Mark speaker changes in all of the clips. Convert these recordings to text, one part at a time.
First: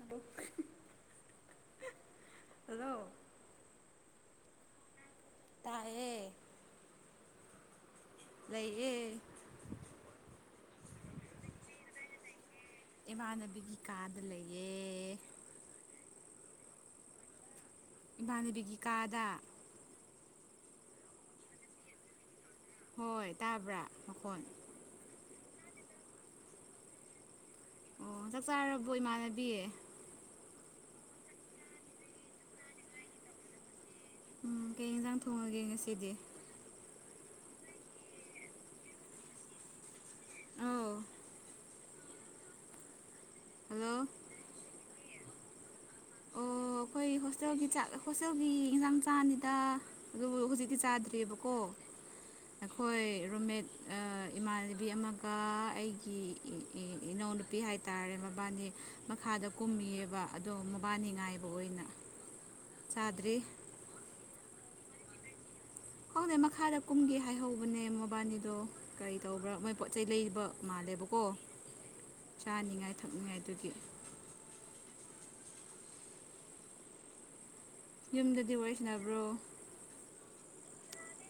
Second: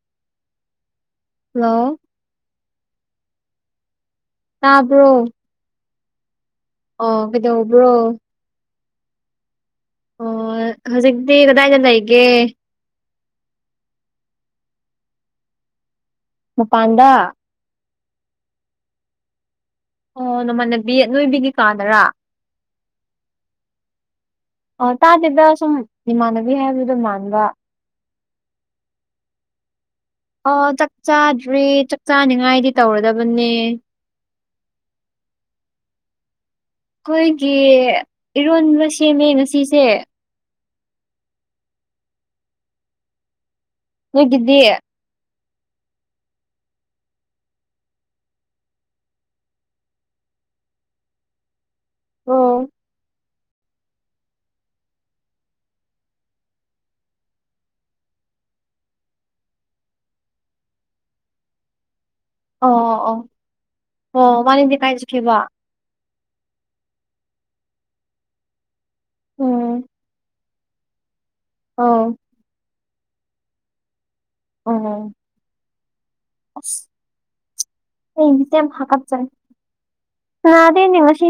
Speaker 1: ꯑꯣ
Speaker 2: hello
Speaker 1: hello
Speaker 2: ꯇꯕꯣ
Speaker 1: ꯇꯌꯦ
Speaker 2: ꯑꯣ ꯀꯩꯗ ꯎꯕ꯭ꯔꯣ
Speaker 1: ꯂꯩꯌꯦ
Speaker 2: ꯑꯣ ꯍꯧꯖꯤꯛꯗꯤꯒꯗꯒꯗ ꯑꯩ
Speaker 1: ꯏꯃꯥꯟꯅꯕꯤꯒꯤ ꯀꯥꯗ ꯂꯩꯌꯦ
Speaker 2: ꯃꯄꯥꯟꯗ
Speaker 1: ꯏꯃꯥꯟꯅꯕꯤꯒꯤ ꯀꯥꯗ
Speaker 2: ꯑꯣ ꯅꯃꯥꯟꯅꯕꯤ ꯅꯣꯏꯕꯤꯒꯤ ꯀꯥꯗꯔꯥ
Speaker 1: ꯍꯣꯏ ꯇꯥꯕ꯭ꯔꯥ ꯃꯀꯣꯟ
Speaker 2: ꯑ ꯇꯥꯗꯗ ꯁꯨꯝ ꯏꯃꯥꯟꯅꯕꯤ ꯍꯥꯏꯕꯗꯣ ꯃꯥꯟꯕ
Speaker 1: ꯑꯣ ꯆꯥꯛ ꯆꯥꯔꯕꯣ ꯏꯃꯥꯟꯅꯕꯤꯌꯦ
Speaker 2: ꯑꯣ ꯆꯥꯛ ꯆꯥꯗ꯭ꯔꯤ ꯆꯥꯛ ꯆꯥꯅꯤꯉꯥꯏꯗꯤ ꯇꯧꯔꯗꯕꯅꯦ
Speaker 1: ꯎꯝ ꯀꯩ ꯌꯦꯟꯖꯥꯡ ꯊꯣꯡꯉꯒꯦ ꯉꯁꯤꯗꯤ
Speaker 2: ꯑꯩꯈꯣꯏꯒꯤ ꯏꯔꯣꯟꯕ ꯁꯦꯝꯃꯦ ꯉꯁꯤꯁꯦ
Speaker 1: ꯑꯣ ꯍꯜꯂꯣ
Speaker 2: ꯅꯣꯏꯒꯤꯗꯤ
Speaker 1: ꯑꯣ ꯑꯩꯈꯣꯏ ꯍꯣꯁꯇꯦꯜꯒꯤ ꯆꯥꯛ ꯍꯣꯁꯇꯦꯜꯒꯤ ꯌꯦꯟꯁꯥꯡ ꯆꯥꯡꯅꯤꯗ ꯑꯗꯨꯕꯨ ꯍꯧꯖꯤꯛꯇꯤ ꯆꯥꯗ꯭ꯦꯕꯀꯣ
Speaker 2: ꯑꯣ
Speaker 1: ꯑꯩꯈꯣꯏ ꯔꯨꯝꯃꯦꯠ ꯏꯃꯥꯟꯅꯕꯤ ꯑꯃꯒ ꯑꯩꯒꯤ ꯏꯅꯥꯎꯅꯨꯄꯤ ꯍꯥꯏ ꯍꯥꯏꯇꯥꯔꯦ ꯃꯕꯥꯅꯤ ꯃꯈꯥꯗ ꯀꯨꯝꯃꯤꯌꯦꯕ ꯑꯗꯣ ꯃꯕꯥꯅꯤ ꯉꯥꯏꯕ ꯑꯣꯏꯅ
Speaker 2: ꯑꯣ ꯑꯣ ꯑꯣ
Speaker 1: ꯆꯥꯗ꯭ꯔꯤ
Speaker 2: ꯑꯣ ꯋꯥꯅꯤꯗꯤ ꯀꯥꯏꯖꯈꯤꯕ
Speaker 1: ꯍꯅꯦꯩ ꯃꯈꯥꯗ ꯀꯨꯝꯒꯦ ꯍꯥꯏꯍꯧꯕꯅꯦ ꯃꯣꯕꯥꯅꯤꯗꯣ ꯀꯔꯤ ꯇꯧꯕ꯭ꯔꯥ ꯃꯣꯏ
Speaker 2: ꯎꯝ
Speaker 1: ꯄꯣꯠ ꯆꯩ ꯂꯩꯔꯤꯕ ꯃꯥꯥꯂꯦꯕ ꯀꯣ
Speaker 2: [unintelligible]
Speaker 1: ꯆꯥꯅꯤꯡꯉꯥꯏ ꯊꯛꯅꯤꯡꯉꯥꯏꯗꯨꯒꯤ
Speaker 2: ꯑꯣ ꯑꯁ
Speaker 1: ꯌꯨꯝꯗꯗꯤ ꯋꯥꯔꯤ ꯁꯥꯟꯅꯕ꯭ꯔꯣ
Speaker 2: [unintelligible] ꯅꯥꯗꯦꯅꯦ ꯉꯁꯦ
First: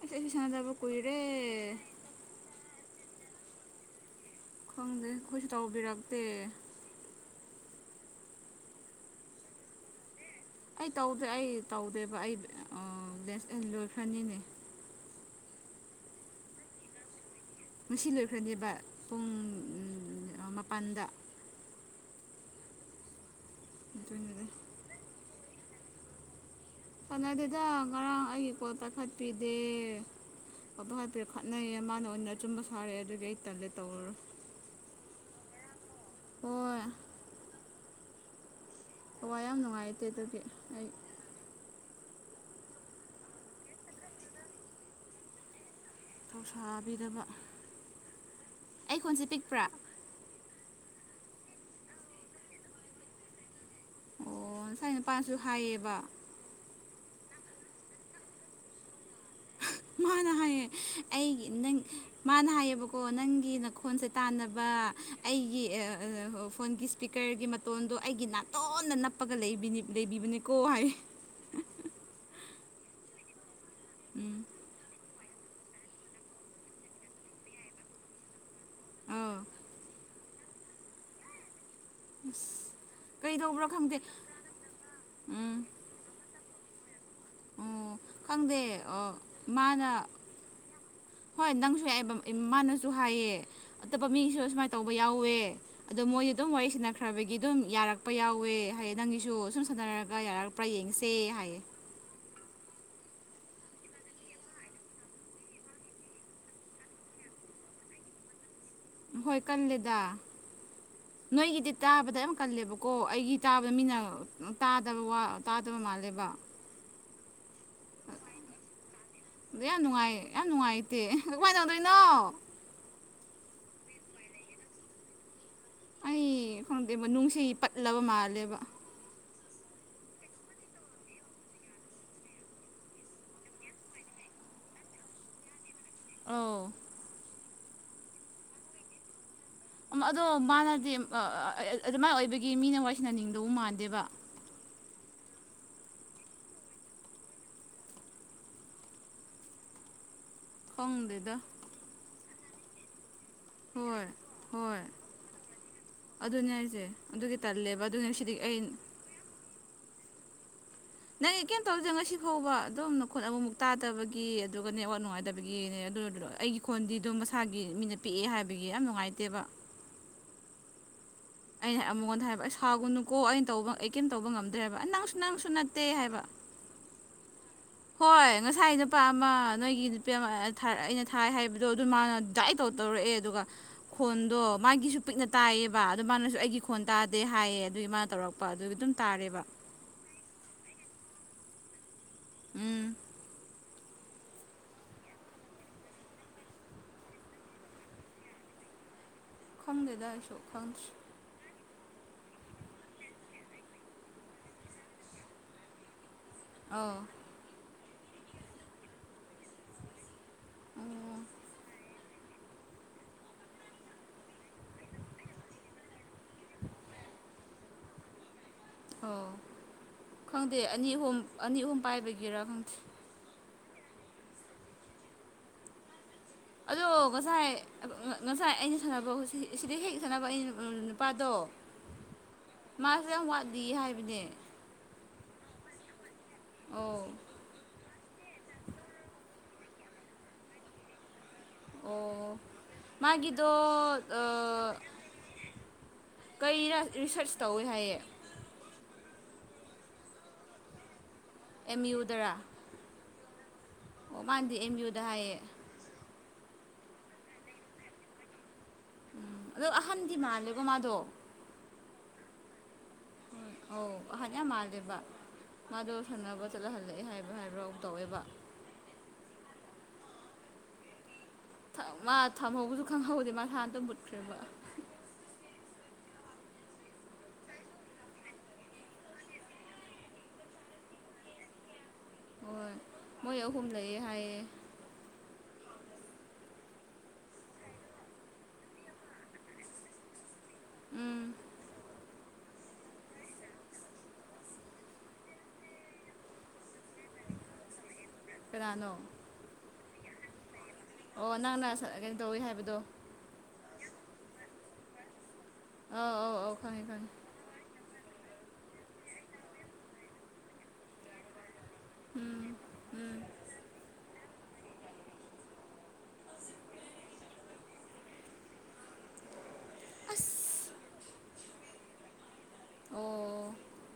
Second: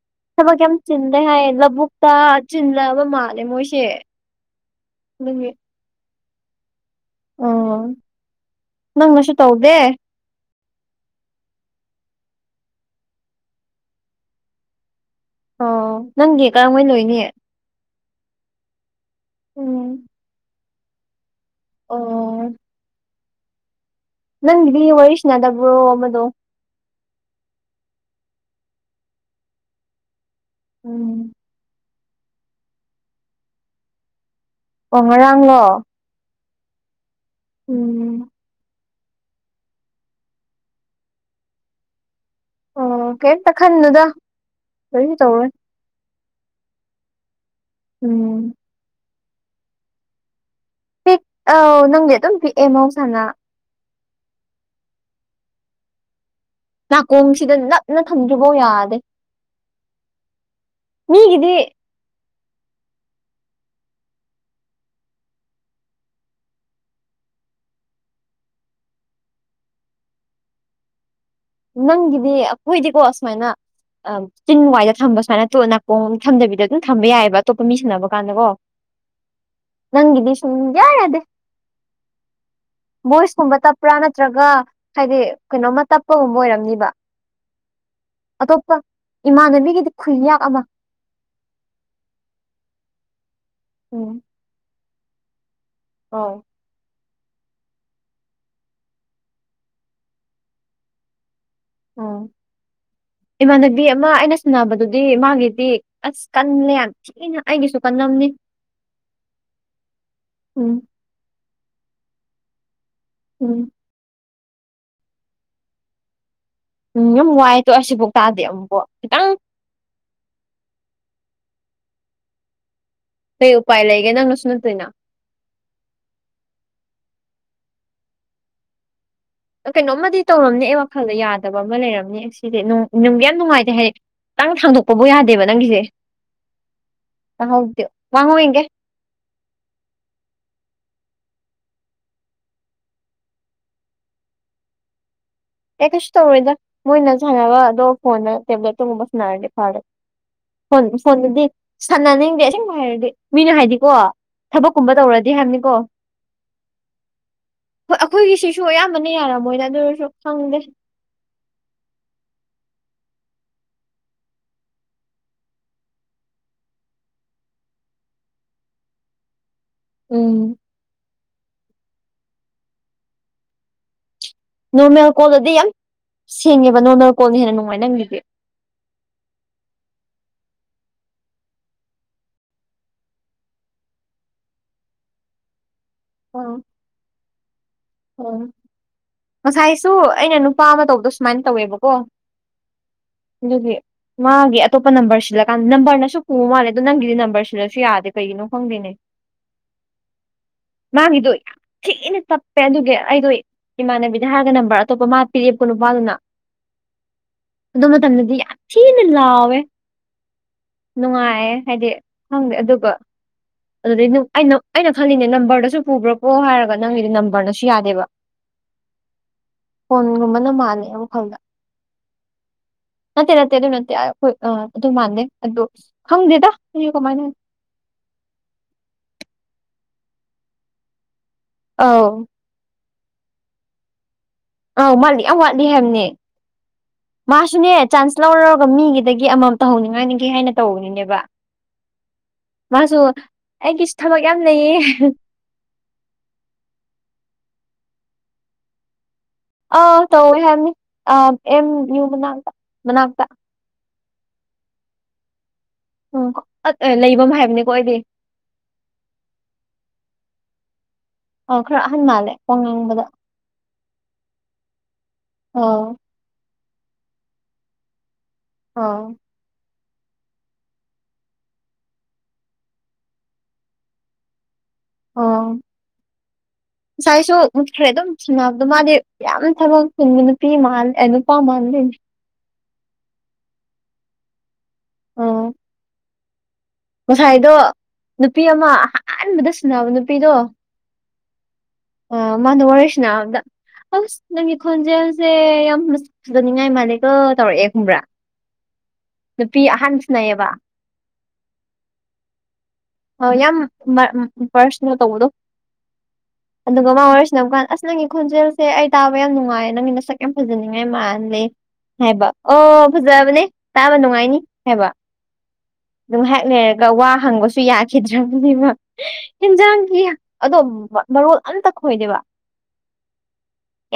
Speaker 1: ꯑꯁ ꯑꯩꯁꯨ
Speaker 2: ꯊꯕꯛ
Speaker 1: ꯁꯥꯟꯅꯗꯕ
Speaker 2: ꯌꯥꯝ
Speaker 1: ꯀꯨꯏꯔꯦ
Speaker 2: ꯆꯤꯟꯗꯦ ꯍꯥꯏꯌꯦ ꯂꯧꯕꯨꯛ ꯇꯥ ꯆꯤꯜꯂꯛꯑꯕ ꯃꯥꯜꯂꯦ ꯃꯣꯏꯁꯦ
Speaker 1: ꯈꯪꯗꯦ ꯑꯩꯈꯣꯏꯁꯨ
Speaker 2: ꯑꯗꯨꯒꯤ
Speaker 1: ꯇꯧꯕꯤꯔꯛꯇꯦ
Speaker 2: ꯑꯣ ꯅꯪꯅꯁꯨ ꯇꯧꯗꯦ
Speaker 1: ꯑꯩ ꯇꯧꯗꯦ ꯑꯩ ꯇꯧꯗꯦꯕ ꯑꯩ ꯂꯣꯏ ꯐ꯭ꯔꯅꯤꯅꯦ
Speaker 2: ꯑꯣ ꯅꯪꯒꯤ ꯀꯔꯍꯩ ꯂꯣꯏꯅꯦ
Speaker 1: ꯉꯁꯤ ꯂꯣꯏꯈ꯭ꯔꯅꯦꯕ ꯄꯨꯡ
Speaker 2: ꯎꯝ
Speaker 1: ꯃꯄꯜꯗ
Speaker 2: ꯑꯣ
Speaker 1: ꯑꯗꯨꯅꯅꯦ
Speaker 2: ꯅꯪꯗꯤ ꯑꯣꯔꯁꯅꯗꯕ꯭ꯔꯣ ꯑꯣꯃꯗꯨꯣ
Speaker 1: ꯁꯥꯟꯅ ꯑꯗꯨꯗ ꯉꯔꯥꯡ ꯑꯩꯒꯤ ꯄꯣꯠ ꯇꯥꯈꯠꯄꯤꯗꯦ ꯄꯣ
Speaker 2: ꯎꯝ
Speaker 1: ꯇꯥꯈꯠꯄꯤꯔ ꯅꯌꯦ ꯃꯥꯅ ꯑꯣꯏꯅ ꯑꯆꯨꯝꯕ ꯁꯥꯔꯛꯑꯦ ꯑꯗꯨꯒꯤ ꯑꯩ ꯇꯜꯂꯦ ꯇꯧꯔꯔꯣ
Speaker 2: ꯑꯣ ꯉꯔꯥꯡꯂꯣ
Speaker 1: ꯍꯣꯏ
Speaker 2: ꯎꯝ
Speaker 1: ꯊꯋꯥꯏ ꯌꯥꯝ ꯅꯨꯡꯉꯥꯏꯇꯦ ꯑꯗꯨꯒꯤ ꯑꯩ
Speaker 2: ꯑꯣ ꯀꯩꯝꯇ ꯈꯟꯗꯨꯗ ꯀꯔꯤꯁꯨ ꯇꯧꯔꯦꯏ
Speaker 1: ꯊꯧꯁꯥꯕꯤꯗꯕ
Speaker 2: ꯎꯝ
Speaker 1: ꯑꯩ ꯈꯣꯟꯁꯦ ꯄꯤꯛꯄ꯭ꯔꯥ
Speaker 2: ꯄꯤꯛ ꯑ ꯅꯪꯗꯤ ꯑꯗꯨꯝ ꯄꯤꯛꯑꯦ ꯃꯍꯧꯁꯥꯟꯅ
Speaker 1: ꯑꯣ ꯉꯁꯥꯏ ꯅꯨꯅꯤꯄꯥꯁꯨ ꯍꯥꯏꯌꯦꯕ
Speaker 2: ꯅꯥꯀꯣꯡꯁꯤꯗ ꯅꯞꯅ ꯊꯝꯗ꯭ꯔꯤꯐꯧ ꯌꯥꯗꯦ
Speaker 1: ꯃꯥꯅ ꯍꯥꯏꯌꯦ ꯑꯩꯒꯤ
Speaker 2: ꯃꯤꯒꯤꯗꯤ
Speaker 1: ꯅꯪ ꯃꯥꯅ ꯍꯥꯏꯌꯦꯕꯀꯣ ꯅꯪꯒꯤ ꯅꯈꯣꯟꯁꯦ ꯇꯥꯟꯅꯕ ꯑꯩꯒꯤ ꯐꯣꯟꯒꯤ ꯁꯄꯤꯀꯔꯒꯤ ꯃꯇꯣꯟꯗꯣ ꯑꯩꯒꯤ ꯅꯥꯇꯣꯟꯅ ꯅꯞꯄꯒ ꯂꯩꯕꯤꯕꯅꯤꯀꯣ ꯍꯥꯏ
Speaker 2: ꯅꯪꯒꯤꯗꯤ ꯑꯩꯈꯣꯏꯗꯤꯀꯣ ꯁꯨꯃꯥꯏꯅ ꯑ
Speaker 1: ꯎꯝ
Speaker 2: ꯇꯤꯟ ꯋꯥꯏꯗ ꯊꯝꯕ ꯁꯨꯃꯥꯏꯅ ꯇꯣ ꯈꯣꯡ ꯊꯝꯗꯕꯤꯗꯣ ꯑꯗꯨꯝ ꯊꯝꯕ ꯌꯥꯏꯑꯕ ꯑꯇꯣꯞꯄ ꯃꯤ ꯁꯟꯅꯅꯕ ꯀꯥꯟꯗ ꯀꯣ
Speaker 1: ꯑꯥ
Speaker 2: ꯒꯤꯗꯤ ꯁꯨꯝꯌꯥ ꯌꯥꯗꯦ ꯚꯣꯏꯁꯀꯨꯝꯕ
Speaker 1: ꯀꯩꯗꯧꯕ꯭ꯔꯥ
Speaker 2: ꯇꯞꯄ꯭ꯔꯥ
Speaker 1: ꯈꯪꯗꯦ
Speaker 2: ꯅꯠꯇ꯭ꯔꯒ ꯍꯥꯏꯗꯤ
Speaker 1: ꯎꯝ
Speaker 2: ꯀꯩꯅꯣꯝꯃ ꯇꯞꯄꯒꯨꯝꯕ ꯑꯣꯏꯔꯝꯅꯤꯕ
Speaker 1: ꯑꯣ ꯈꯪꯗꯦ
Speaker 2: ꯑꯇꯣꯞꯄ
Speaker 1: ꯑ ꯃꯥꯅ
Speaker 2: ꯏꯃꯥꯟꯅꯕꯤꯒꯤꯗꯤ ꯈꯨꯜꯌꯥꯛ ꯑꯃ
Speaker 1: ꯍꯣꯏ ꯅꯪꯁꯨꯃꯅꯁꯨ ꯍꯥꯏꯑ ꯑꯇꯣꯞꯄ
Speaker 2: ꯎꯝ
Speaker 1: ꯃꯤꯁꯨ ꯑꯁꯨꯃꯥꯏꯅ ꯇꯧꯕ ꯌꯥꯎꯋꯦ ꯑꯗꯣ ꯃꯣꯏꯗꯤ
Speaker 2: ꯑꯧ
Speaker 1: ꯑꯗꯨꯝ ꯋꯥꯔꯤ ꯁꯅꯈ꯭ꯔꯦ ꯈ꯭ꯔꯕꯒꯤ ꯑꯗꯨꯝ ꯌꯥꯔꯛꯄ ꯌꯥꯎꯋꯦ ꯍꯥꯏꯌꯦ ꯅꯪꯒꯤꯁꯨ ꯁꯨꯝ ꯁꯥꯟꯅꯔꯒ ꯌꯥꯔꯛꯄ꯭ꯔꯥ ꯌꯦꯡꯁꯦ ꯍꯥꯏꯌꯦ
Speaker 2: ꯎꯝ
Speaker 1: [inaudible] [inaudible]
Speaker 2: ꯏꯃꯥꯟꯅꯕꯤ ꯑꯃ ꯑꯩꯅ ꯁꯨꯅꯕꯗꯨꯗꯤ ꯃꯥꯒꯤꯗꯤ ꯑꯁ ꯀꯜꯂꯦ ꯩꯅ ꯑꯩꯒꯤꯁꯨ ꯀꯝꯅꯤ
Speaker 1: ꯍꯣꯏ ꯀꯜꯂꯦꯗ
Speaker 2: ꯎꯝ
Speaker 1: ꯅꯣꯏꯒꯤꯗꯤ ꯇꯥꯕꯗ ꯌꯥꯝ ꯀꯜꯂꯦꯕꯣ ꯀꯣ ꯑꯩꯒꯤ ꯇꯥꯕ
Speaker 2: ꯎꯝ
Speaker 1: ꯃꯤꯅ ꯇꯥꯗꯕ ꯇꯥꯗꯕ ꯃꯥꯜꯂꯦꯕ
Speaker 2: ꯎꯝ ꯌꯥꯝ ꯋꯥꯏꯗꯣ ꯑꯁꯤꯐꯥꯎ ꯇꯥꯗꯦ ꯑꯃꯨꯛꯐꯣꯛ ꯈꯤꯇꯪ
Speaker 1: ꯑꯗ ꯌꯥꯝ ꯅꯨꯡꯉꯥꯏ ꯌꯥꯝ ꯅꯨꯡꯉꯥꯏꯇꯦ ꯀꯃꯥꯏꯅ ꯇꯧꯗꯣꯏꯅꯣ
Speaker 2: ꯀꯩ ꯎꯄꯥꯏ ꯂꯩꯒꯦ ꯅꯪꯅꯁꯨ ꯅꯠꯇꯣꯏꯅ
Speaker 1: ꯑꯩ ꯈꯪꯗꯦꯕ ꯅꯨꯡꯁꯤ ꯄꯠꯂꯕ ꯃꯥꯜꯂꯦꯕ
Speaker 2: ꯀꯩꯅꯣꯝꯃꯗꯤ ꯇꯧꯔꯝꯅꯤ ꯑꯩ ꯋꯥꯈꯜꯗꯣ ꯌꯥꯗꯕ ꯑꯃ ꯂꯩꯔꯝꯅꯤ ꯁꯤꯁꯦꯅꯨꯡ ꯅꯨꯡꯒꯤ ꯌꯥꯝ ꯅꯨꯡꯉꯥꯏꯇꯦ ꯍꯥꯏꯗꯤ ꯈꯤꯇꯪ ꯊꯥꯡꯗꯣꯛꯄꯕꯨꯣ ꯌꯥꯗꯦꯕ ꯅꯪꯒꯤꯁꯦ
Speaker 1: ꯑ
Speaker 2: ꯍꯗꯦ ꯃꯥꯉꯨ ꯍꯦ
Speaker 1: ꯑꯗꯣ ꯃꯥꯅꯗꯤ ꯑꯗꯨꯃꯥꯏꯅ ꯑꯣꯏꯕꯒꯤ ꯃꯤꯅ ꯋꯥꯔꯤꯁꯤꯟꯅꯅꯤꯡꯗꯧ ꯃꯥꯟꯗꯦꯕ
Speaker 2: ꯑꯦ ꯀꯩꯁꯨ ꯇꯧꯔꯣꯏꯗ ꯃꯣꯏꯅ ꯁꯥꯟꯅꯅꯕ ꯑꯗꯣ ꯐꯣꯟꯗ ꯇꯦꯕ꯭ꯂꯦꯠꯇꯒꯨꯝꯕ ꯁꯥꯟꯅꯔꯗꯤ ꯐꯥꯔꯦ ꯐꯣꯟ
Speaker 1: ꯈꯪꯗꯦꯗ
Speaker 2: ꯐꯣꯟꯗꯗꯤ ꯁꯥꯟꯅꯅꯤꯡꯗꯦ ꯑꯁꯦꯡꯕ ꯍꯥꯏꯔꯗꯤ ꯃꯤꯅ ꯍꯥꯏꯗꯤꯀꯣ
Speaker 1: ꯍꯣꯏ ꯍꯣꯏ
Speaker 2: ꯊꯕꯛꯀꯨꯝꯕ ꯇꯧꯔꯗꯤ ꯍꯥꯏꯕꯅꯤꯀꯣ
Speaker 1: ꯑꯗꯨꯅꯦ ꯍꯥꯏꯁꯦ ꯑꯗꯨꯒꯤ ꯇꯜꯂꯦꯕ ꯑꯗꯨꯅꯦ ꯁꯤꯗꯤ ꯑꯩꯅ
Speaker 2: ꯃꯅ ꯌꯥꯔꯔꯕꯣꯏꯗ ꯑꯗꯨ ꯁ ꯈꯪꯗꯦ
Speaker 1: ꯅꯪ ꯀꯩꯅꯝꯇꯧꯗꯦ ꯉꯁꯤ ꯐꯥꯎꯕ ꯑꯗꯨꯝꯅꯈꯣꯠꯅꯕꯃꯨꯛ ꯇꯥꯗꯕꯒꯤ ꯑꯗꯨꯒꯅꯦꯋꯥꯠ ꯅꯨꯡꯉꯥꯏꯇꯕꯒꯤꯅꯦ ꯑꯗꯨ ꯂ ꯑꯩꯒꯤ ꯈꯣꯟꯗꯤ ꯑꯗꯨꯝ ꯃꯁꯥꯒꯤ ꯃꯤꯅ ꯄꯤꯛꯑꯦ ꯍꯥꯏꯕꯒꯤ ꯌꯥꯝ ꯅꯨꯡꯉꯥꯏꯇꯦꯕ
Speaker 2: ꯎꯝ
Speaker 1: ꯑꯩꯅ ꯑꯃꯛꯉꯣꯟꯗ ꯍꯥꯏꯕ ꯑꯩ ꯁꯥꯥꯎꯒꯨꯅꯨꯀꯣ ꯑꯩꯅ ꯇꯧꯕ ꯑꯩ ꯀꯔꯤꯝꯇ ꯇꯧꯕ ꯉꯝꯗ꯭ꯔꯦ ꯍꯥꯏꯕ ꯑꯩ ꯅꯪꯁꯨ ꯅꯪꯁꯨ ꯅꯠꯇꯦ ꯍꯥꯏꯕ
Speaker 2: ꯊꯦꯡꯉꯦꯕ ꯅꯣꯔꯃꯦꯜ ꯀꯣꯟꯅ ꯍꯦꯟꯅ ꯅꯨꯡꯉꯥꯏ ꯅꯪꯒꯤꯗꯤ
Speaker 1: ꯍꯣꯏ ꯉꯁꯥꯏ ꯅꯨꯄꯥ ꯑꯃ ꯅꯣꯏꯒꯤ ꯅꯨꯄꯤ ꯑꯃ ꯑꯩꯅ ꯊꯥꯏ ꯍꯥꯏꯕꯗꯣ ꯑꯗꯨ ꯃꯥꯅ ꯗꯥꯏꯠ ꯇꯧ ꯇꯧꯔꯛꯑꯦ ꯑꯗꯨꯒ ꯈꯣꯟꯗꯣ ꯃꯥꯒꯤꯁꯨ ꯄꯤꯛꯅ ꯇꯥꯏꯌꯦꯕ ꯑꯗꯨ ꯃꯥꯅꯁꯨ ꯑꯩꯒꯤ ꯈꯣꯟ ꯇꯥꯗꯦ ꯍꯥꯏꯌꯦ ꯑꯗꯨꯒꯤ ꯃꯥ
Speaker 2: ꯑꯣ ꯉꯁꯥꯏꯁꯨ ꯑꯩꯅ ꯅꯨꯄꯥ ꯑꯃ ꯇꯧꯕꯗꯣ ꯁꯨꯃꯥꯏꯅ ꯇꯧꯋꯦꯕꯀꯣ
Speaker 1: ꯎꯝ
Speaker 2: ꯑꯗꯨꯗꯒꯤ ꯃꯥꯒꯤ ꯑꯇꯣꯞꯄ ꯅꯝꯕꯔ ꯁꯤꯜꯂꯀꯥꯟꯗ ꯅꯝꯕꯔꯅꯁꯨ ꯄꯨꯕ ꯃꯥꯜꯦ ꯑꯗꯣ ꯅꯪꯗꯤ ꯅꯝꯕꯔ ꯁꯤꯜꯂꯁꯨ ꯌꯥꯗꯦ ꯀꯩꯒꯤꯅꯣ ꯈꯪꯗꯦꯅꯦ
Speaker 1: ꯈꯪꯗꯦꯗ ꯑꯩꯁꯨ ꯈꯪꯗ
Speaker 2: ꯗꯅꯤ ꯇꯞ ꯑꯦꯦ ꯑꯗꯨꯒꯤ ꯑꯩꯗꯣ ꯏꯃꯥꯟꯅꯕꯤꯗ ꯍꯥꯏꯔꯒ ꯅꯝꯕꯔ ꯑꯇꯣꯞꯄ ꯃꯥ ꯄꯤꯔꯞꯀꯣ ꯅꯨꯄꯥꯗꯨꯅ
Speaker 1: ꯑ
Speaker 2: ꯑꯗꯨ ꯃꯇꯝꯗꯗꯤ ꯌꯥꯝ ꯊꯤꯅ ꯂꯥꯎꯋꯦ ꯅꯨꯡꯉꯥꯏ ꯍꯥꯏꯗꯤ ꯍꯪꯦ ꯑꯗꯨꯒꯕ ꯑꯗꯨꯗꯩꯩꯅ ꯑꯩꯅ ꯈꯜꯂꯤꯅꯦ ꯅꯝꯕꯔꯗꯁꯨ ꯄꯨꯕ꯭ꯔꯥꯀꯣ ꯍꯥꯏꯔꯒ ꯅꯪꯒꯤꯗꯤ ꯅꯝꯕꯔꯅꯁꯨ ꯌꯥꯗꯦꯕ
Speaker 1: ꯑꯣ
Speaker 2: ꯐꯣꯟꯒꯨꯝꯕꯅ
Speaker 1: ꯈꯪꯗꯦ ꯑꯅꯤ
Speaker 2: ꯃꯥꯜꯂꯦ
Speaker 1: ꯑꯍꯨꯝ
Speaker 2: ꯋꯥꯈꯜꯗ
Speaker 1: ꯑꯅꯤ ꯑꯍꯨꯝ ꯄꯥꯏꯕꯒꯤꯔꯥ ꯈꯪꯗꯦ
Speaker 2: ꯅꯠꯇꯦ ꯅꯠꯇꯦ ꯑꯗꯨ ꯅꯠꯇꯦ ꯑꯩꯈꯣꯏ ꯑ ꯑꯗꯨ ꯃꯥꯟꯅꯩ ꯑꯗꯨꯗꯣ ꯈꯪꯗꯦꯗ
Speaker 1: ꯑꯗꯣ
Speaker 2: ꯑꯩꯁꯨ ꯀꯃꯥꯏꯅ
Speaker 1: ꯉꯁꯥꯏ ꯉꯁꯥꯏ ꯑꯩꯅ ꯁꯥꯟꯅꯕ ꯁꯤꯗ ꯍꯦꯛ ꯁꯥꯟꯅꯕ ꯑꯩ ꯅꯨꯄꯥꯗꯣ
Speaker 2: ꯑꯥꯎ
Speaker 1: ꯃꯥꯁꯨ ꯌꯥꯝ ꯋꯥꯠꯂꯤ ꯍꯥꯏꯕꯅꯦ
Speaker 2: ꯑꯥꯎ ꯃꯥꯠꯂꯤ ꯌꯥꯝ ꯋꯥꯠꯂꯤ ꯍꯥꯏꯕꯅꯦ
Speaker 1: ꯑꯣ
Speaker 2: ꯃꯥꯁꯨꯅꯦ ꯆꯥꯟꯁ ꯂꯧꯔ ꯂꯧꯔꯒ ꯃꯤꯒꯤꯗꯒꯤ ꯑꯃꯃꯝ ꯇꯧꯍꯧꯅꯤꯡꯉꯥꯏꯅꯤꯒꯦ ꯍꯥꯏꯅ ꯇꯧꯕꯅꯤꯅꯦꯕ
Speaker 1: ꯑꯣ
Speaker 2: ꯃꯥꯁꯨ
Speaker 1: ꯃꯥꯒꯤꯗ
Speaker 2: ꯑꯩꯒꯤꯁꯨ ꯊꯕꯛ ꯌꯥꯝ ꯂꯩꯌꯦ
Speaker 1: ꯀꯩ ꯔꯤꯁꯔꯁ ꯇꯧꯋꯦ ꯍꯥꯏꯌꯦ
Speaker 2: ꯑ ꯇꯧꯋꯦ ꯍꯥꯏꯕꯃꯤ ꯑ ꯑꯦꯝ ꯌꯨ ꯃꯅꯥꯛꯇ ꯃꯅꯥꯛꯇ
Speaker 1: ꯑꯣ ꯃꯥꯗꯤ ꯑꯦꯝ ꯌꯨꯗ ꯍꯥꯏꯌꯦ
Speaker 2: ꯎꯝ ꯂꯩꯕꯝ ꯍꯥꯏꯕꯅꯤꯀꯣ ꯑꯩꯗꯤ
Speaker 1: ꯎꯝ ꯑꯗꯣ ꯑꯍꯟꯗꯤ ꯃꯥꯜꯂꯦꯀꯣ ꯃꯥꯗꯣ
Speaker 2: ꯑ ꯈꯔ ꯑꯍꯟ ꯃꯥꯜꯂꯦ ꯋꯥ ꯉꯥꯡꯕꯗ
Speaker 1: ꯑꯣ ꯑꯍꯟ ꯌꯥꯝ ꯃꯥꯜꯂꯦꯕ
Speaker 2: ꯑꯥ
Speaker 1: ꯃꯥꯗꯨ ꯈꯅꯕ ꯆꯠꯂꯍꯜꯂꯛꯑꯦ ꯍꯥꯏꯕ ꯍꯥꯏꯕ ꯇꯧꯋꯦꯕ
Speaker 2: ꯑꯥꯎ
Speaker 1: ꯃꯥ ꯊꯝꯍꯧꯕꯁꯨ ꯈꯪꯍꯧꯗꯦ ꯃꯥꯁ ꯍꯥꯟꯇ ꯃꯨꯠꯈ꯭ꯔꯦꯕ
Speaker 2: ꯑꯣ
Speaker 1: [inaudible]
Speaker 2: ꯉꯁꯥꯏꯁꯨ ꯃꯨꯠꯈ꯭ꯔꯦ ꯑꯗꯨꯝ ꯊꯤꯅꯕꯗꯣ ꯃꯥꯗꯤ ꯌꯥꯝ ꯊꯕꯛ ꯊꯤꯟꯕ ꯅꯨꯄꯤ ꯑꯃ ꯅꯨꯄꯥ ꯃꯜꯂꯤꯅꯤ
Speaker 1: ꯍꯣꯏ ꯃꯣꯏ ꯑꯍꯨꯝ ꯂꯩꯛꯑꯦ ꯍꯥꯏꯌꯦ
Speaker 2: ꯑꯣ ꯉꯁꯥꯏꯗꯣ ꯅꯨꯄꯤ ꯑꯃ ꯑꯍꯥꯟꯕꯗ ꯁꯅꯕ ꯅꯨꯄꯤꯗꯣ
Speaker 1: ꯎꯝ
Speaker 2: ꯑ ꯃꯗꯣ ꯋꯥꯔꯤ ꯁꯅꯕꯗ ꯑꯁ ꯅꯪꯒꯤ ꯈꯣꯟꯖꯦꯜꯁꯦ ꯌꯥꯝ ꯐꯨꯖꯅꯤꯡꯉꯥꯏ ꯃꯥꯂꯒ ꯇꯧꯔꯛꯑꯦ ꯈꯨꯝꯕ꯭ꯔꯥ
Speaker 1: ꯀꯥꯅꯅꯣ
Speaker 2: ꯅꯨꯄꯤ ꯑꯍꯟꯕ ꯁꯤꯅꯩꯌꯦꯕ
Speaker 1: ꯑꯣ ꯅꯪꯅ ꯀꯩꯅꯣ ꯇꯧꯋꯤ ꯍꯥꯏꯕꯗꯣ
Speaker 2: ꯑꯣ ꯌꯥꯝ ꯄꯔꯁꯅꯦꯟ ꯇꯧꯕꯗꯣ
Speaker 1: ꯑꯧ ꯑꯧ ꯑꯧ ꯈꯪꯉꯦ ꯈꯪꯉꯦ
Speaker 2: ꯍꯪꯕꯀꯥꯟ ꯑꯁ ꯅꯪꯒꯤ ꯈꯣꯟꯖꯦꯜꯁꯦ ꯑꯩ ꯇꯥꯕ ꯌꯥꯝ ꯅꯨꯡꯉꯥꯏꯌꯦ ꯅꯪ ꯃꯤ ꯃꯁꯛ ꯌꯥꯝ ꯐꯖꯅꯤꯡꯉꯥꯏ ꯃꯥꯜꯂꯦ ꯍꯥꯏꯕ ꯑꯣ ꯐꯖꯕꯅꯦ ꯇꯥꯕ ꯅꯨꯡꯉꯥꯏꯅꯤ ꯍꯥꯏꯕ ꯑꯗꯨꯝ ꯍꯦꯛ ꯂꯩꯔꯒ ꯋꯥ ꯍꯪꯕꯁꯨ ꯌꯥꯈꯤꯗ꯭ꯔꯕꯅꯤꯕ ꯌꯦꯟꯖꯥꯡꯗꯤ ꯑꯗꯣ ꯃꯔꯣꯜ ꯑꯝꯇ ꯈꯣꯏꯗꯦꯕ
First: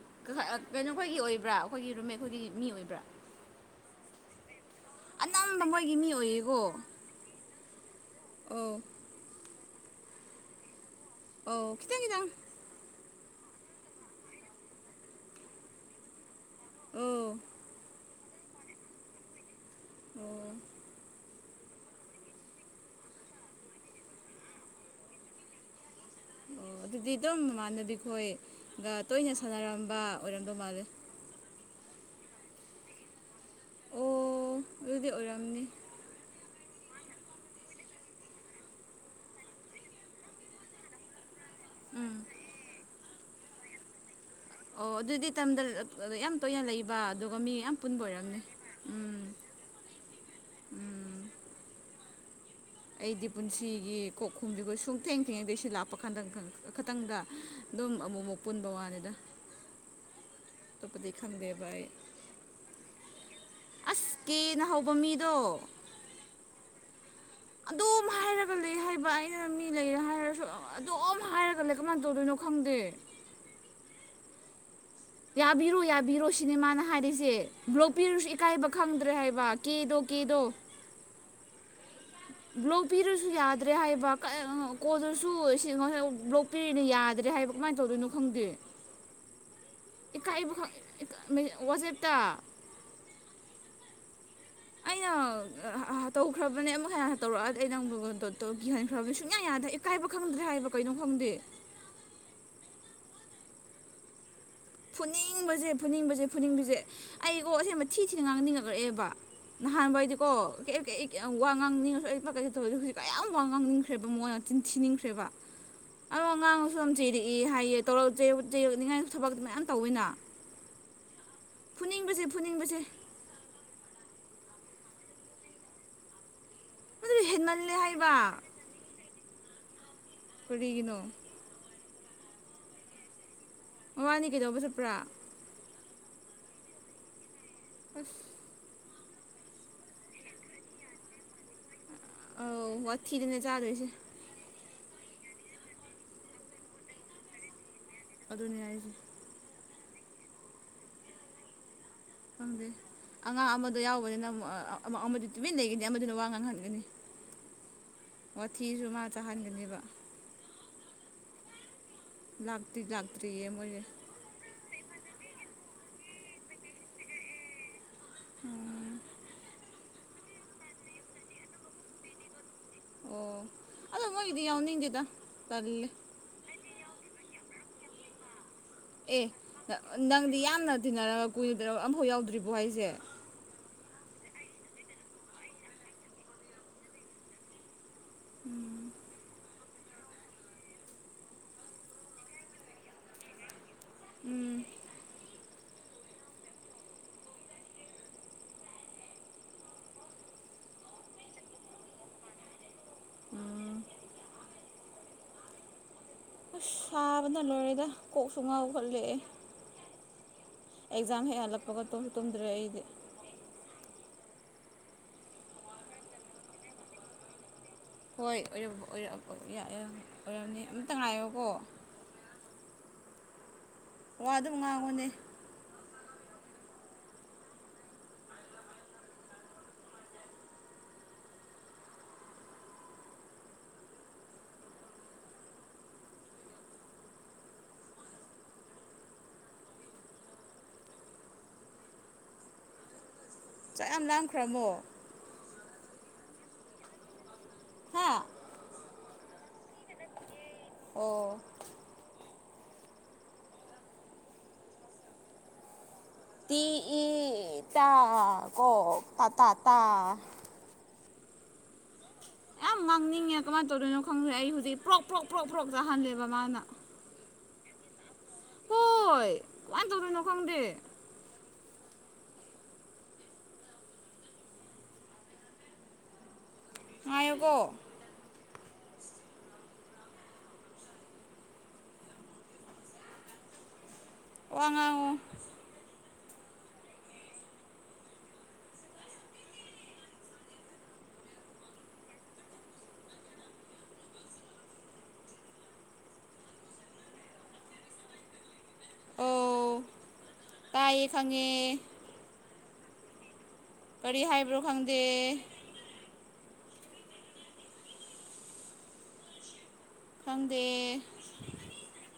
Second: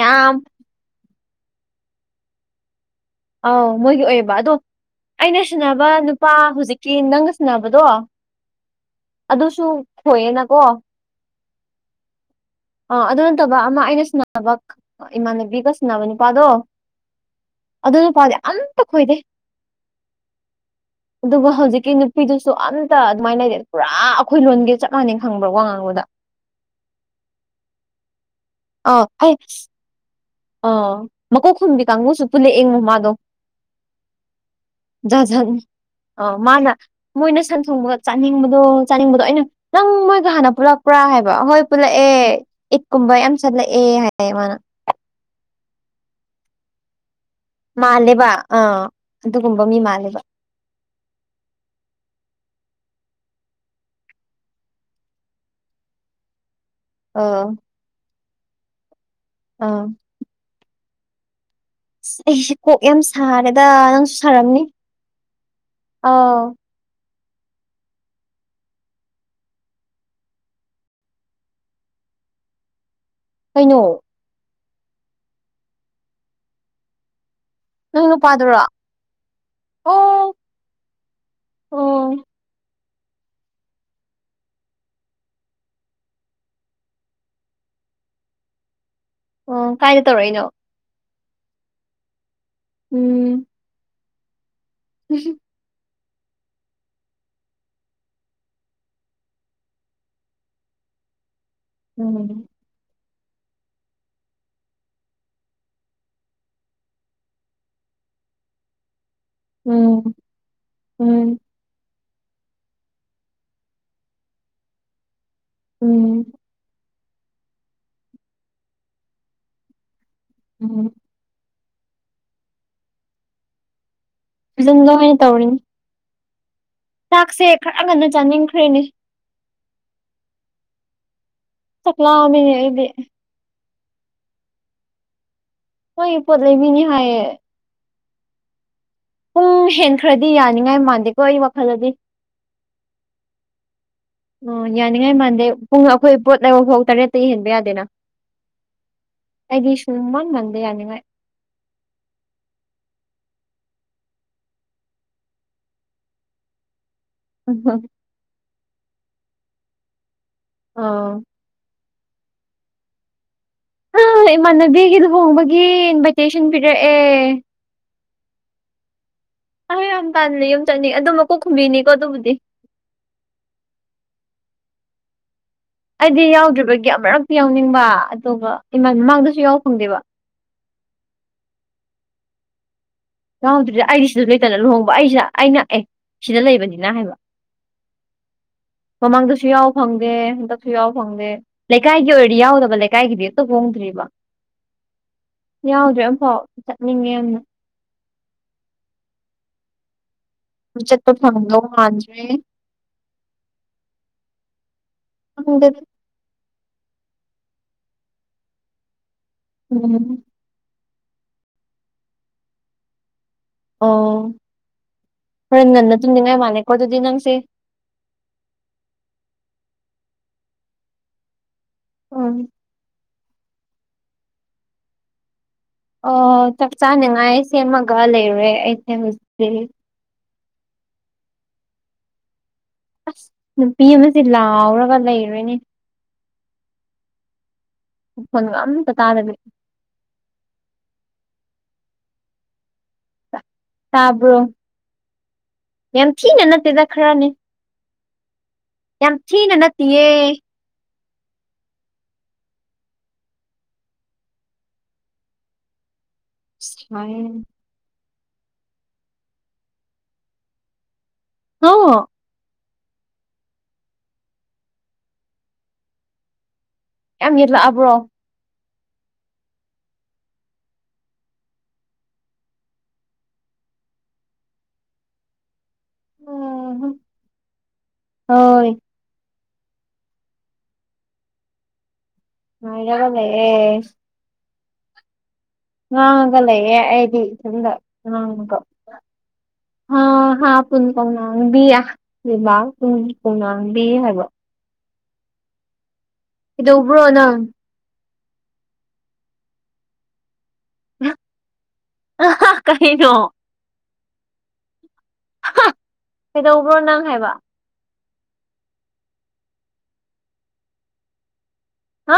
Speaker 2: ꯌꯥꯝ
Speaker 1: ꯀꯩꯅꯣ ꯑꯩꯈꯣꯏꯒꯤ ꯑꯣꯏꯕ꯭ꯔꯥ ꯑꯩꯈꯣꯏꯒꯤ ꯔꯨꯝꯃꯦꯠ ꯈꯣꯏꯒꯤ ꯃꯤ ꯑꯣꯏꯕ꯭ꯔꯥ
Speaker 2: ꯑꯧ ꯃꯣꯏꯒꯤ ꯑꯣꯏꯌꯦꯕ ꯑꯗꯣ ꯑꯩꯅ
Speaker 1: ꯑꯅꯝꯕ
Speaker 2: ꯁꯥꯟꯅꯕ
Speaker 1: ꯃꯣꯏꯒꯤ ꯃꯤ
Speaker 2: ꯅꯨꯄꯥ
Speaker 1: ꯑꯣꯏꯌꯦꯀꯣ
Speaker 2: ꯍꯧꯖꯤꯛꯀꯤ ꯅꯪꯒ ꯁꯅꯕꯗꯣ
Speaker 1: ꯑꯧ
Speaker 2: ꯑꯗꯨꯁꯨ ꯈꯣꯏꯌꯦꯅꯀꯣ
Speaker 1: ꯑꯧ ꯈꯤꯇꯪ ꯈꯤꯇꯪ
Speaker 2: ꯑ ꯑꯗꯨ ꯅꯠꯇꯕ ꯑꯃ ꯑꯩꯅ ꯁꯅꯕ ꯏꯃꯥꯟꯅꯕꯤꯒ ꯁꯅꯕ ꯅꯨꯄꯥꯗꯣ
Speaker 1: ꯑꯝ
Speaker 2: ꯑꯗꯨꯢ ꯅꯨꯄꯥꯗꯣ ꯑꯝꯇ ꯀꯣꯏꯗꯦ
Speaker 1: ꯑꯣ
Speaker 2: ꯑꯗꯨꯒ ꯍꯧꯖꯤꯛꯀꯤ ꯅꯨꯄꯤꯗꯨꯁꯨ ꯑꯝꯇ ꯑꯗꯨꯃꯥꯏꯅ ꯂꯩꯔꯦ ꯄꯨꯔꯥ ꯑꯩꯈꯣꯏ ꯂꯣꯟꯒꯤ ꯆꯞ ꯃꯥꯟꯅꯩ ꯈꯪꯕ꯭ꯔꯥ ꯋꯥ ꯉꯥꯡꯕꯗ
Speaker 1: ꯑꯣ ꯑꯗꯨꯗꯤ ꯑꯗꯨꯝ ꯃꯃꯥꯟꯅꯕꯤꯈꯣꯏꯒ ꯇꯣꯏꯅ ꯁꯥꯟꯅꯔꯝꯕ ꯑꯣꯏꯔꯝꯗꯧ
Speaker 2: ꯑ
Speaker 1: ꯃꯥꯜꯂꯦ
Speaker 2: ꯃꯀꯣꯛ ꯈꯨꯝꯕꯤ ꯀꯥꯡꯕꯨꯁꯨ ꯄꯨꯜꯂꯛ ꯌꯦꯉꯣ ꯃꯥꯗꯣ
Speaker 1: ꯑꯣ ꯑꯗꯨꯗꯤ
Speaker 2: [inaudible]
Speaker 1: ꯑꯣꯏꯔꯝꯅꯤ
Speaker 2: ꯑ ꯃꯥꯅ ꯃꯣꯏꯅ ꯁꯟ ꯊꯣꯡꯕꯒ ꯆꯥꯅꯤꯡꯕꯗꯣ ꯆꯥꯅꯤꯡꯕꯗꯣ ꯑꯩꯅ ꯅꯪ ꯃꯣꯏꯒ ꯍꯥꯟꯅ ꯄꯨꯂꯞ ꯄꯔꯥ ꯍꯥꯏꯕ ꯍꯣꯏ ꯄꯨꯜꯂꯛꯑꯦ
Speaker 1: ꯎꯝ
Speaker 2: ꯏꯛꯀꯨꯝꯕ ꯌꯥꯝ ꯆꯠꯂꯛꯑꯦ ꯍꯥꯏ ꯃꯥꯅ
Speaker 1: ꯑꯣ ꯑꯗꯨꯗꯤ ꯇꯝꯗ ꯌꯥꯝ ꯇꯣꯏꯅ ꯂꯩꯕ ꯑꯗꯨꯒ ꯃꯤ ꯌꯥꯝ ꯄꯨꯟꯕ
Speaker 2: ꯃꯥꯜꯂꯦꯕ
Speaker 1: ꯑꯣꯏꯔꯝꯅꯤ
Speaker 2: ꯑꯥ
Speaker 1: ꯎꯝ
Speaker 2: ꯑꯗꯨꯒꯨꯝꯕ ꯃꯤ ꯃꯥꯜꯂꯦꯕ
Speaker 1: ꯑꯩꯗꯤ ꯄꯨꯟꯁꯤꯒꯤ ꯀꯣꯛꯈꯨꯝꯁꯤꯒ ꯁꯨꯡꯊꯦꯡ ꯊꯦꯡꯅꯗꯦ ꯁꯤ ꯂꯥꯛꯄ ꯀꯥꯟꯗ ꯈꯇꯪꯗ
Speaker 2: ꯑꯥ
Speaker 1: ꯑꯗꯨꯝ ꯑꯃꯨ ꯃꯨꯛ ꯄꯨꯟꯕꯩ ꯋꯥꯅꯤꯗ
Speaker 2: ꯑꯥ
Speaker 1: ꯑꯇꯣꯞꯄꯗꯤ ꯈꯪꯗꯦꯕ ꯑꯩ
Speaker 2: ꯑꯁ ꯑꯩꯁꯦ ꯀꯣꯛ ꯌꯥꯝ ꯁꯥꯔꯦꯗ ꯅꯪꯁꯨ
Speaker 1: ꯑꯁ
Speaker 2: ꯁꯥꯔꯝꯅꯤ
Speaker 1: ꯀꯦꯅ ꯍꯧꯕ ꯃꯤꯗꯣ
Speaker 2: ꯑ
Speaker 1: ꯑꯗꯨꯝ ꯍꯥꯏꯔꯒ ꯈꯥ ꯂꯩ ꯍꯩꯕ ꯑꯩꯅ ꯃꯤ ꯂꯩꯔꯦ ꯍꯥꯏꯔꯁꯨ ꯑꯗꯨꯝ ꯍꯥꯏꯔꯒ ꯂꯩ ꯀꯃꯥꯏꯅ ꯇꯧꯗꯣꯏꯅꯣ ꯈꯪꯗꯦ
Speaker 2: ꯀꯩꯅꯣ
Speaker 1: ꯌꯥꯕꯤꯔꯣ ꯌꯥꯕꯤꯔꯣ ꯁꯤꯅꯦ ꯃꯥꯅ ꯍꯥꯏꯔꯤꯁꯦ ꯕ꯭ꯂꯣꯛ
Speaker 2: ꯅꯪ
Speaker 1: ꯄꯤꯔꯁꯨ
Speaker 2: ꯅꯨꯄꯥꯗꯨꯔꯣ
Speaker 1: ꯏꯀꯥꯏꯕ ꯈꯪꯗ꯭ꯔꯦ ꯍꯥꯏꯕ ꯀꯦꯗꯣ
Speaker 2: ꯑꯣ
Speaker 1: ꯀꯦꯗꯣ
Speaker 2: ꯑꯣ
Speaker 1: ꯕ꯭ꯂꯣꯛ ꯄꯤꯔꯁꯨ ꯌꯥꯗ꯭ꯔꯦ ꯍꯥꯏꯕ ꯀꯣꯜꯗꯨꯁꯨ ꯕ꯭ꯂꯣꯛ ꯄꯤꯔꯁꯨ ꯌꯥꯗ꯭ꯔꯦ ꯍꯥꯏꯕ ꯀꯃꯥꯏꯅ ꯇꯧꯗꯣꯏꯅꯣ ꯈꯪꯗꯦ
Speaker 2: ꯑꯣ ꯀꯥꯏ
Speaker 1: ꯏꯀꯥꯏꯕ ꯋꯥꯖꯦꯠꯇ
Speaker 2: ꯎꯝ
Speaker 1: ꯑꯩꯅ ꯇꯧꯈ꯭ꯔꯕꯅꯦ ꯑꯃꯨꯛ ꯍꯦꯟꯅ ꯇꯧꯔꯛꯑꯗꯤ ꯑꯩ ꯅꯪ ꯗꯣꯠꯇꯣ ꯀꯤꯍꯟꯈ꯭ꯔꯕꯅꯦ ꯁꯨꯡꯌꯥ ꯌꯥꯗꯦ ꯢꯀꯥꯏꯕ ꯈꯪꯗ꯭ꯔꯦ ꯍꯥꯏꯕ ꯀꯩꯅꯣ ꯈꯪꯗꯦ
Speaker 2: ꯎꯝ
Speaker 1: ꯐꯨꯅꯤꯡꯕꯁꯦ ꯐꯨꯅꯤꯡꯕꯁꯦ ꯐꯨꯅꯤꯡꯕꯁꯦ ꯑꯩꯒꯣ ꯑꯁꯦꯡꯕ ꯊꯤ ꯊꯤꯅ ꯉꯥꯡꯅꯤꯡꯉꯔꯛꯑꯦꯕ ꯅꯍꯥꯟ
Speaker 2: ꯎꯝ
Speaker 1: ꯋꯥꯢꯗꯤꯒꯣ ꯀꯩꯀꯩ
Speaker 2: ꯎꯝ
Speaker 1: ꯋꯥ ꯉꯥꯡꯅꯤꯡꯉꯁꯨ ꯑꯩꯀꯩꯗ ꯇꯧꯔꯤꯗꯦ ꯍꯧꯖꯤꯛ ꯀꯌꯥꯝ ꯉꯥꯡꯅꯤꯡꯈ꯭ꯔꯦꯕ ꯃꯣꯏꯅ ꯆꯤꯟ ꯊꯤꯅꯤꯡꯈ꯭ꯔꯦꯕ
Speaker 2: ꯎꯝ
Speaker 1: ꯑꯗꯣ ꯑ ꯉꯥꯡꯉꯁꯨ ꯌꯥꯝ ꯆꯤꯔꯛꯏ ꯍꯥꯏꯌꯦꯣꯛꯅꯤꯡꯉꯥꯏ ꯊꯕꯛꯇ ꯃꯌꯥꯝ ꯇꯧꯋꯤꯅ
Speaker 2: ꯎꯝ
Speaker 1: ꯐꯨꯅꯤꯡꯕꯁꯦ ꯐꯨꯅꯤꯡꯕꯁꯦ
Speaker 2: ꯑꯗꯨꯟ ꯂꯣꯅꯦ ꯇꯧꯅꯤ [inaudible]
Speaker 1: ꯑꯗꯨ
Speaker 2: ꯆꯥꯛꯁꯦ
Speaker 1: ꯍꯦꯟꯃꯜꯂꯦ
Speaker 2: ꯈꯔ ꯉꯟꯅ
Speaker 1: ꯍꯥꯏꯕ
Speaker 2: ꯆꯥꯅꯤꯡꯈ꯭ꯔꯦꯅꯦ
Speaker 1: ꯀꯔꯤꯒꯤꯅꯣ
Speaker 2: ꯆꯥꯛ ꯂꯥꯝꯃꯦꯍꯦ ꯑꯩꯗꯤ
Speaker 1: ꯃꯕꯥꯟꯅꯤ ꯀꯩꯗꯧꯕ ꯆꯠꯄ꯭ꯔꯥ
Speaker 2: ꯃꯣꯏꯒꯤ ꯄꯣꯠ ꯂꯩꯕꯤꯅꯤ ꯍꯥꯏꯌꯦ
Speaker 1: ꯑꯁ
Speaker 2: ꯄꯨꯡ ꯍꯦꯟ ꯈ꯭ꯔꯗꯤ ꯌꯥꯅꯤꯡꯉꯥꯏ ꯃꯥꯟꯗꯦꯀꯣ ꯑꯩ ꯋꯥꯈꯜꯗꯗꯤ
Speaker 1: ꯑꯧ ꯋꯥꯊꯤꯗꯅꯦ ꯆꯥꯗꯣꯏꯁꯦ
Speaker 2: ꯑꯣ ꯌꯥꯅꯤꯡꯉꯥꯏ ꯃꯥꯟꯗꯦ ꯄꯨꯡ ꯑꯩꯈꯣꯏ ꯄꯣꯠ ꯂꯩꯕ ꯐꯥꯎ ꯇꯔꯦꯠꯇꯒꯤ ꯍꯦꯟꯕ ꯌꯥꯗꯦꯅ
Speaker 1: ꯑꯗꯨꯅꯦ ꯍꯥꯏꯖꯦ
Speaker 2: ꯑꯩꯗꯤ ꯁꯨꯡꯃꯟ ꯃꯥꯟꯗꯦ ꯌꯥꯅꯤꯡꯉꯥꯏ
Speaker 1: ꯐꯪꯗꯦ ꯑꯉꯥꯡ ꯑꯃꯗꯨ ꯌꯥꯎꯕꯅꯤꯅ ꯑꯃ ꯑꯃꯗꯤ ꯇꯨꯃꯤꯟ ꯂꯩꯒꯅꯤ ꯑꯃꯗꯨꯅ ꯋꯥ ꯉꯥꯡꯍꯟꯒꯅꯤ
Speaker 2: ꯎꯝ ꯍ
Speaker 1: ꯋꯥꯊꯤꯖꯨ ꯃꯥ ꯆꯥꯍꯟꯒꯅꯦꯕ
Speaker 2: ꯑꯧ
Speaker 1: ꯂꯥꯛꯇ꯭ꯔꯤ ꯂꯥꯛꯇ꯭ꯔꯤꯌꯦ ꯃꯣꯏꯖꯦ
Speaker 2: ꯍ ꯏꯃꯥꯟꯅꯕꯤꯒꯤ ꯂꯍꯣꯡꯕꯒꯤ ꯢꯟꯕꯥꯢ ꯇꯦꯁꯟ ꯄꯤꯔꯛ ꯑꯦ ꯑ ꯌꯥꯝ ꯇꯜꯂꯦ ꯌꯨꯝ ꯆꯠꯅꯤ ꯑꯗꯨ ꯃꯀꯣꯛ ꯈꯨꯝꯕꯤꯅꯤꯀꯣ ꯑꯗꯨꯕꯨꯗꯤ
Speaker 1: ꯑꯣ ꯑꯗꯣ ꯃꯣꯏꯒꯤꯗꯤ ꯌꯥꯎꯅꯤꯡꯗꯦꯗ ꯇꯜꯂꯦ
Speaker 2: ꯑꯩꯗꯤ ꯌꯥꯎꯗ꯭ꯔꯤꯕꯒꯤ ꯑꯃꯨꯔꯛꯇꯤ ꯌꯥꯎꯅꯤꯡꯕ ꯑꯗꯨꯒ ꯏꯃꯥꯟ
Speaker 1: ꯑꯦ
Speaker 2: ꯃꯃꯥꯡꯗꯁꯨ ꯌꯥꯎ ꯐꯪꯗꯦꯕ
Speaker 1: ꯅꯪꯗꯤ ꯌꯥꯝꯅ ꯇꯤꯟꯅꯔꯒ ꯀꯨꯏꯗ ꯑꯝꯐꯥꯎ ꯌꯥꯎꯗ꯭ꯔꯤꯕꯣ ꯍꯥꯏꯖꯦ
Speaker 2: ꯌꯥꯎꯗ꯭ꯔꯤꯗ ꯑꯩꯗꯤ ꯁꯤꯗꯁꯨ ꯂꯩꯇꯅ ꯂꯨꯍꯣꯡꯕ ꯑꯩꯁꯤꯗ ꯑꯩꯅ ꯑꯦ ꯁꯤꯗ ꯂꯩꯕꯅꯤꯅ ꯍꯥꯏꯕ ꯃꯃꯥꯡꯗꯁꯨ ꯌꯥꯎ ꯐꯪꯗꯦ ꯍꯟꯗꯛꯁꯨ ꯌꯥꯎ ꯐꯪꯗꯦ ꯂꯩꯀꯥꯏꯒꯤ ꯑꯣꯏꯔꯗꯤ ꯌꯥꯎꯒꯕ ꯂꯩꯀꯥꯏꯒꯤꯗꯤ ꯑꯝꯇ ꯍꯣꯡꯗ꯭ꯔꯤꯕ
Speaker 1: ꯎꯝ
Speaker 2: ꯌꯥꯎꯗ꯭ꯔꯤ ꯑꯃꯥꯝꯐꯥꯎ ꯆꯠꯅꯤꯡꯉꯦ ꯌꯥꯝꯅ ꯆꯠꯄ ꯐꯪꯗꯧ ꯃꯥꯟꯗ꯭ꯔꯦ [unintelligible]
Speaker 1: ꯑꯁ ꯁꯥꯕꯅ ꯂꯣꯏꯔꯦꯗ ꯀꯣꯛꯁꯨ ꯉꯥꯎꯈꯠꯂꯛꯑꯦ
Speaker 2: ꯎꯝ
Speaker 1: ꯑꯦꯛꯖꯥꯝ ꯍꯦꯛ ꯍꯜꯂꯛꯄꯒ ꯇꯨꯝ ꯇꯨꯝꯗ꯭ꯔꯦ ꯑꯩꯗꯤ
Speaker 2: ꯑꯣ ꯍꯣꯔꯦꯟ ꯉꯟꯅ ꯇꯨꯝꯅꯤꯡꯉꯥꯏ ꯃꯥꯜꯂꯦꯀꯣ ꯑꯗꯨꯗꯤ ꯅꯪꯁꯦ
Speaker 1: ꯍꯣꯏ ꯑꯣꯏꯔꯞ ꯑꯣꯢꯔꯞ ꯑꯣꯢꯕꯌꯥꯏꯌꯦ ꯑꯣꯢꯔꯝꯅꯤ ꯑꯝꯇ ꯉꯥꯏꯌꯣꯀꯣ
Speaker 2: ꯎꯝ
Speaker 1: ꯋꯥ ꯑꯗꯨꯝ ꯉꯥꯡꯉꯨꯅꯦ
Speaker 2: ꯑꯣ ꯆꯥꯛ ꯆꯥꯅꯤꯡꯉꯥꯏ ꯁꯦꯝꯃꯒ ꯂꯩꯔꯦ ꯑꯩꯁꯦ ꯍꯧꯖꯤꯛꯇꯤ ꯑꯁ ꯅꯨꯄꯤ ꯑꯃꯖꯦ ꯂꯥꯎꯔꯒ ꯂꯩꯔꯦꯅꯦ ꯃꯈꯣꯟꯒ ꯑꯝꯇ ꯇꯥꯗꯕꯤ
Speaker 1: ꯆꯥꯛ ꯌꯥꯝ
Speaker 2: ꯇꯕ꯭ꯔꯣ
Speaker 1: ꯂꯥꯝꯈ꯭ꯔꯕꯣ
Speaker 2: ꯌꯥꯝ ꯊꯤꯅ ꯅꯠꯇꯦꯗ ꯈꯔꯅꯤ
Speaker 1: ꯍꯥ
Speaker 2: ꯌꯥꯝ ꯊꯤꯅ ꯅꯠꯇꯤꯌꯦ
Speaker 1: ꯑꯣ ꯇꯤ
Speaker 2: ꯍꯥ
Speaker 1: ꯏ ꯇ ꯀꯣ ꯇ ꯇ ꯇꯥ
Speaker 2: ꯍꯧ
Speaker 1: ꯌꯥꯝ ꯉꯥꯡꯅꯤꯡꯉꯦ ꯀꯃꯥꯏꯅ ꯇꯧꯗꯣꯏꯅꯣ ꯈꯪꯗ꯭ꯔꯦ ꯑꯩ ꯍꯧꯖꯤꯛ ꯄ꯭ꯔꯣꯛ ꯄ꯭ꯔꯣꯛ ꯄ꯭ꯔꯣꯛ ꯄ꯭ꯔꯣꯛ ꯆꯥꯛꯍꯜꯂꯦꯕ ꯃꯥꯅ
Speaker 2: ꯌꯥꯝ ꯌꯦꯠꯂꯛꯑꯕ꯭ꯔꯣ
Speaker 1: ꯍꯣꯏ ꯀꯃꯥꯏꯅ ꯇꯧꯗꯣꯏꯅꯣ ꯈꯪꯗꯦ ꯉꯥꯢꯑꯣꯀꯣ
Speaker 2: ꯍꯣꯏ ꯥꯉꯥꯏꯔꯒ ꯂꯩꯌꯦ
Speaker 1: ꯋꯥꯉ
Speaker 2: ꯑꯒꯂ ꯍꯥꯏꯗꯤ ꯆꯒ ꯍ ꯍꯥ ꯄꯨꯨꯟ ꯀꯧꯅꯕꯤꯌꯥ ꯂꯩꯕꯨꯡ ꯀꯨꯡꯅꯥꯥꯡꯕꯤ ꯍꯥꯏꯕ ꯏ ꯎꯕ꯭ꯔꯣ ꯅꯪ
Speaker 1: ꯑꯣ ꯇꯥꯏꯌꯦ ꯐꯪꯉꯦ
Speaker 2: ꯑ ꯀꯅꯣ
Speaker 1: ꯀꯔꯤ ꯍꯥꯏꯕ꯭ꯔꯣ ꯈꯪꯗꯦ
Speaker 2: ꯀꯩꯗꯧꯕ꯭ꯔꯣ ꯅꯪ ꯍꯥꯏꯕ
Speaker 1: ꯈꯪꯗꯦ
Speaker 2: ꯍꯥ